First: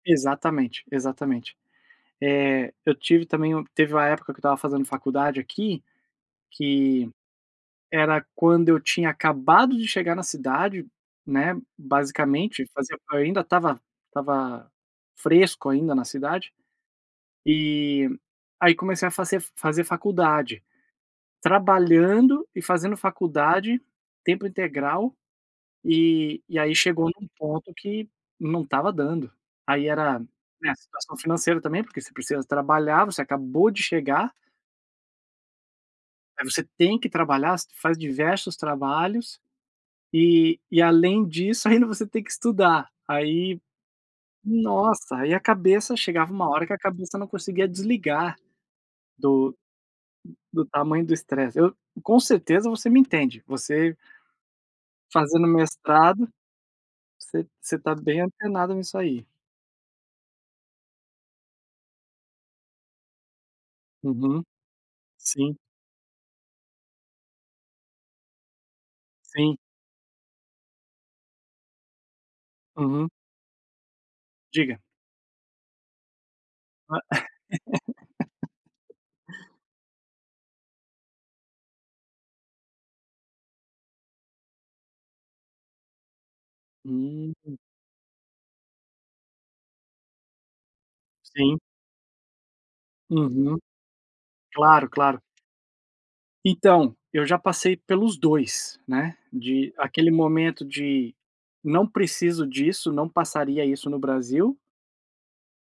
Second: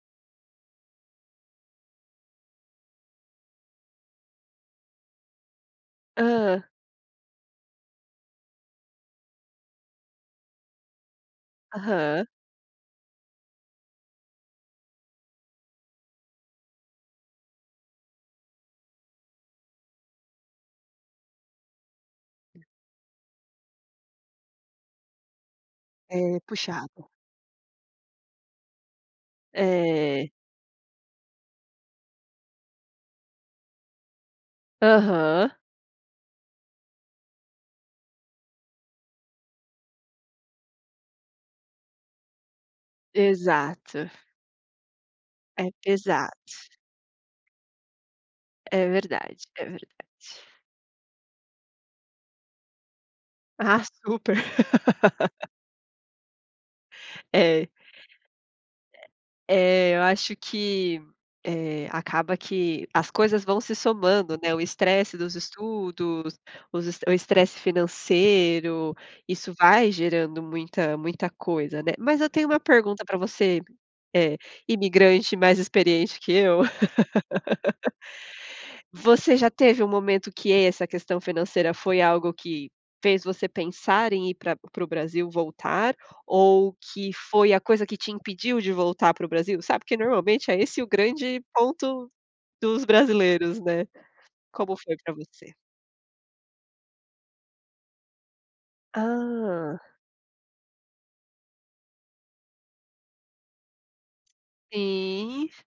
Exatamente, exatamente. Eh, eu tive também teve uma época que eu estava fazendo faculdade aqui, Hã? que era quando eu tinha acabado de chegar na cidade, né, Aham. basicamente, fazia eu ainda estava estava fresco ainda na cidade. Eh, aí comecei a fazer fazer faculdade, trabalhando e fazendo faculdade, tempo integral, eh, É. e aí Puxado. chegou num ponto, que não estava dando. Aí era, É. né, a situação financeira também, porque você precisa trabalhar, você acabou de chegar Aham. aí você tem que trabalhar, você faz diversos trabalhos, eh, e além disso, ainda você tem que estudar. Aí, Exato. nossa, aí a É cabeça, chegava pesado. uma hora que a cabeça não conseguia desligar, É verdade, do é verdade. do tamanho do estresse. Eu com certeza você me entende, Ah, você super. fazendo mestrado, você É. você está bem antenado nisso É. aí. É eu acho que, eh, acaba que as coisas vão se somando, Uhum. né, o estresse dos Sim. estudos, os estre o estresse financeiro, isso Sim. vai gerando muita muita coisa, né. Mas eu tenho uma pergunta Uhum. para você, eh, Diga. imigrante mais experiente que eu. Ah. É. Você já teve um momento que essa questão financeira, foi algo que fez você pensar em ir pra para o Brasil voltar, ou que foi Uhum. a coisa que te impediu de voltar para o Brasil? Sabe, que, normalmente, é esse o grande Sim. ponto dos Uhum. brasileiros, né. Como Claro, foi para claro. você? Então, eu já passei pelos 2, né, de Hã. aquele momento de: "Não preciso disso, não passaria isso no Brasil" Sim.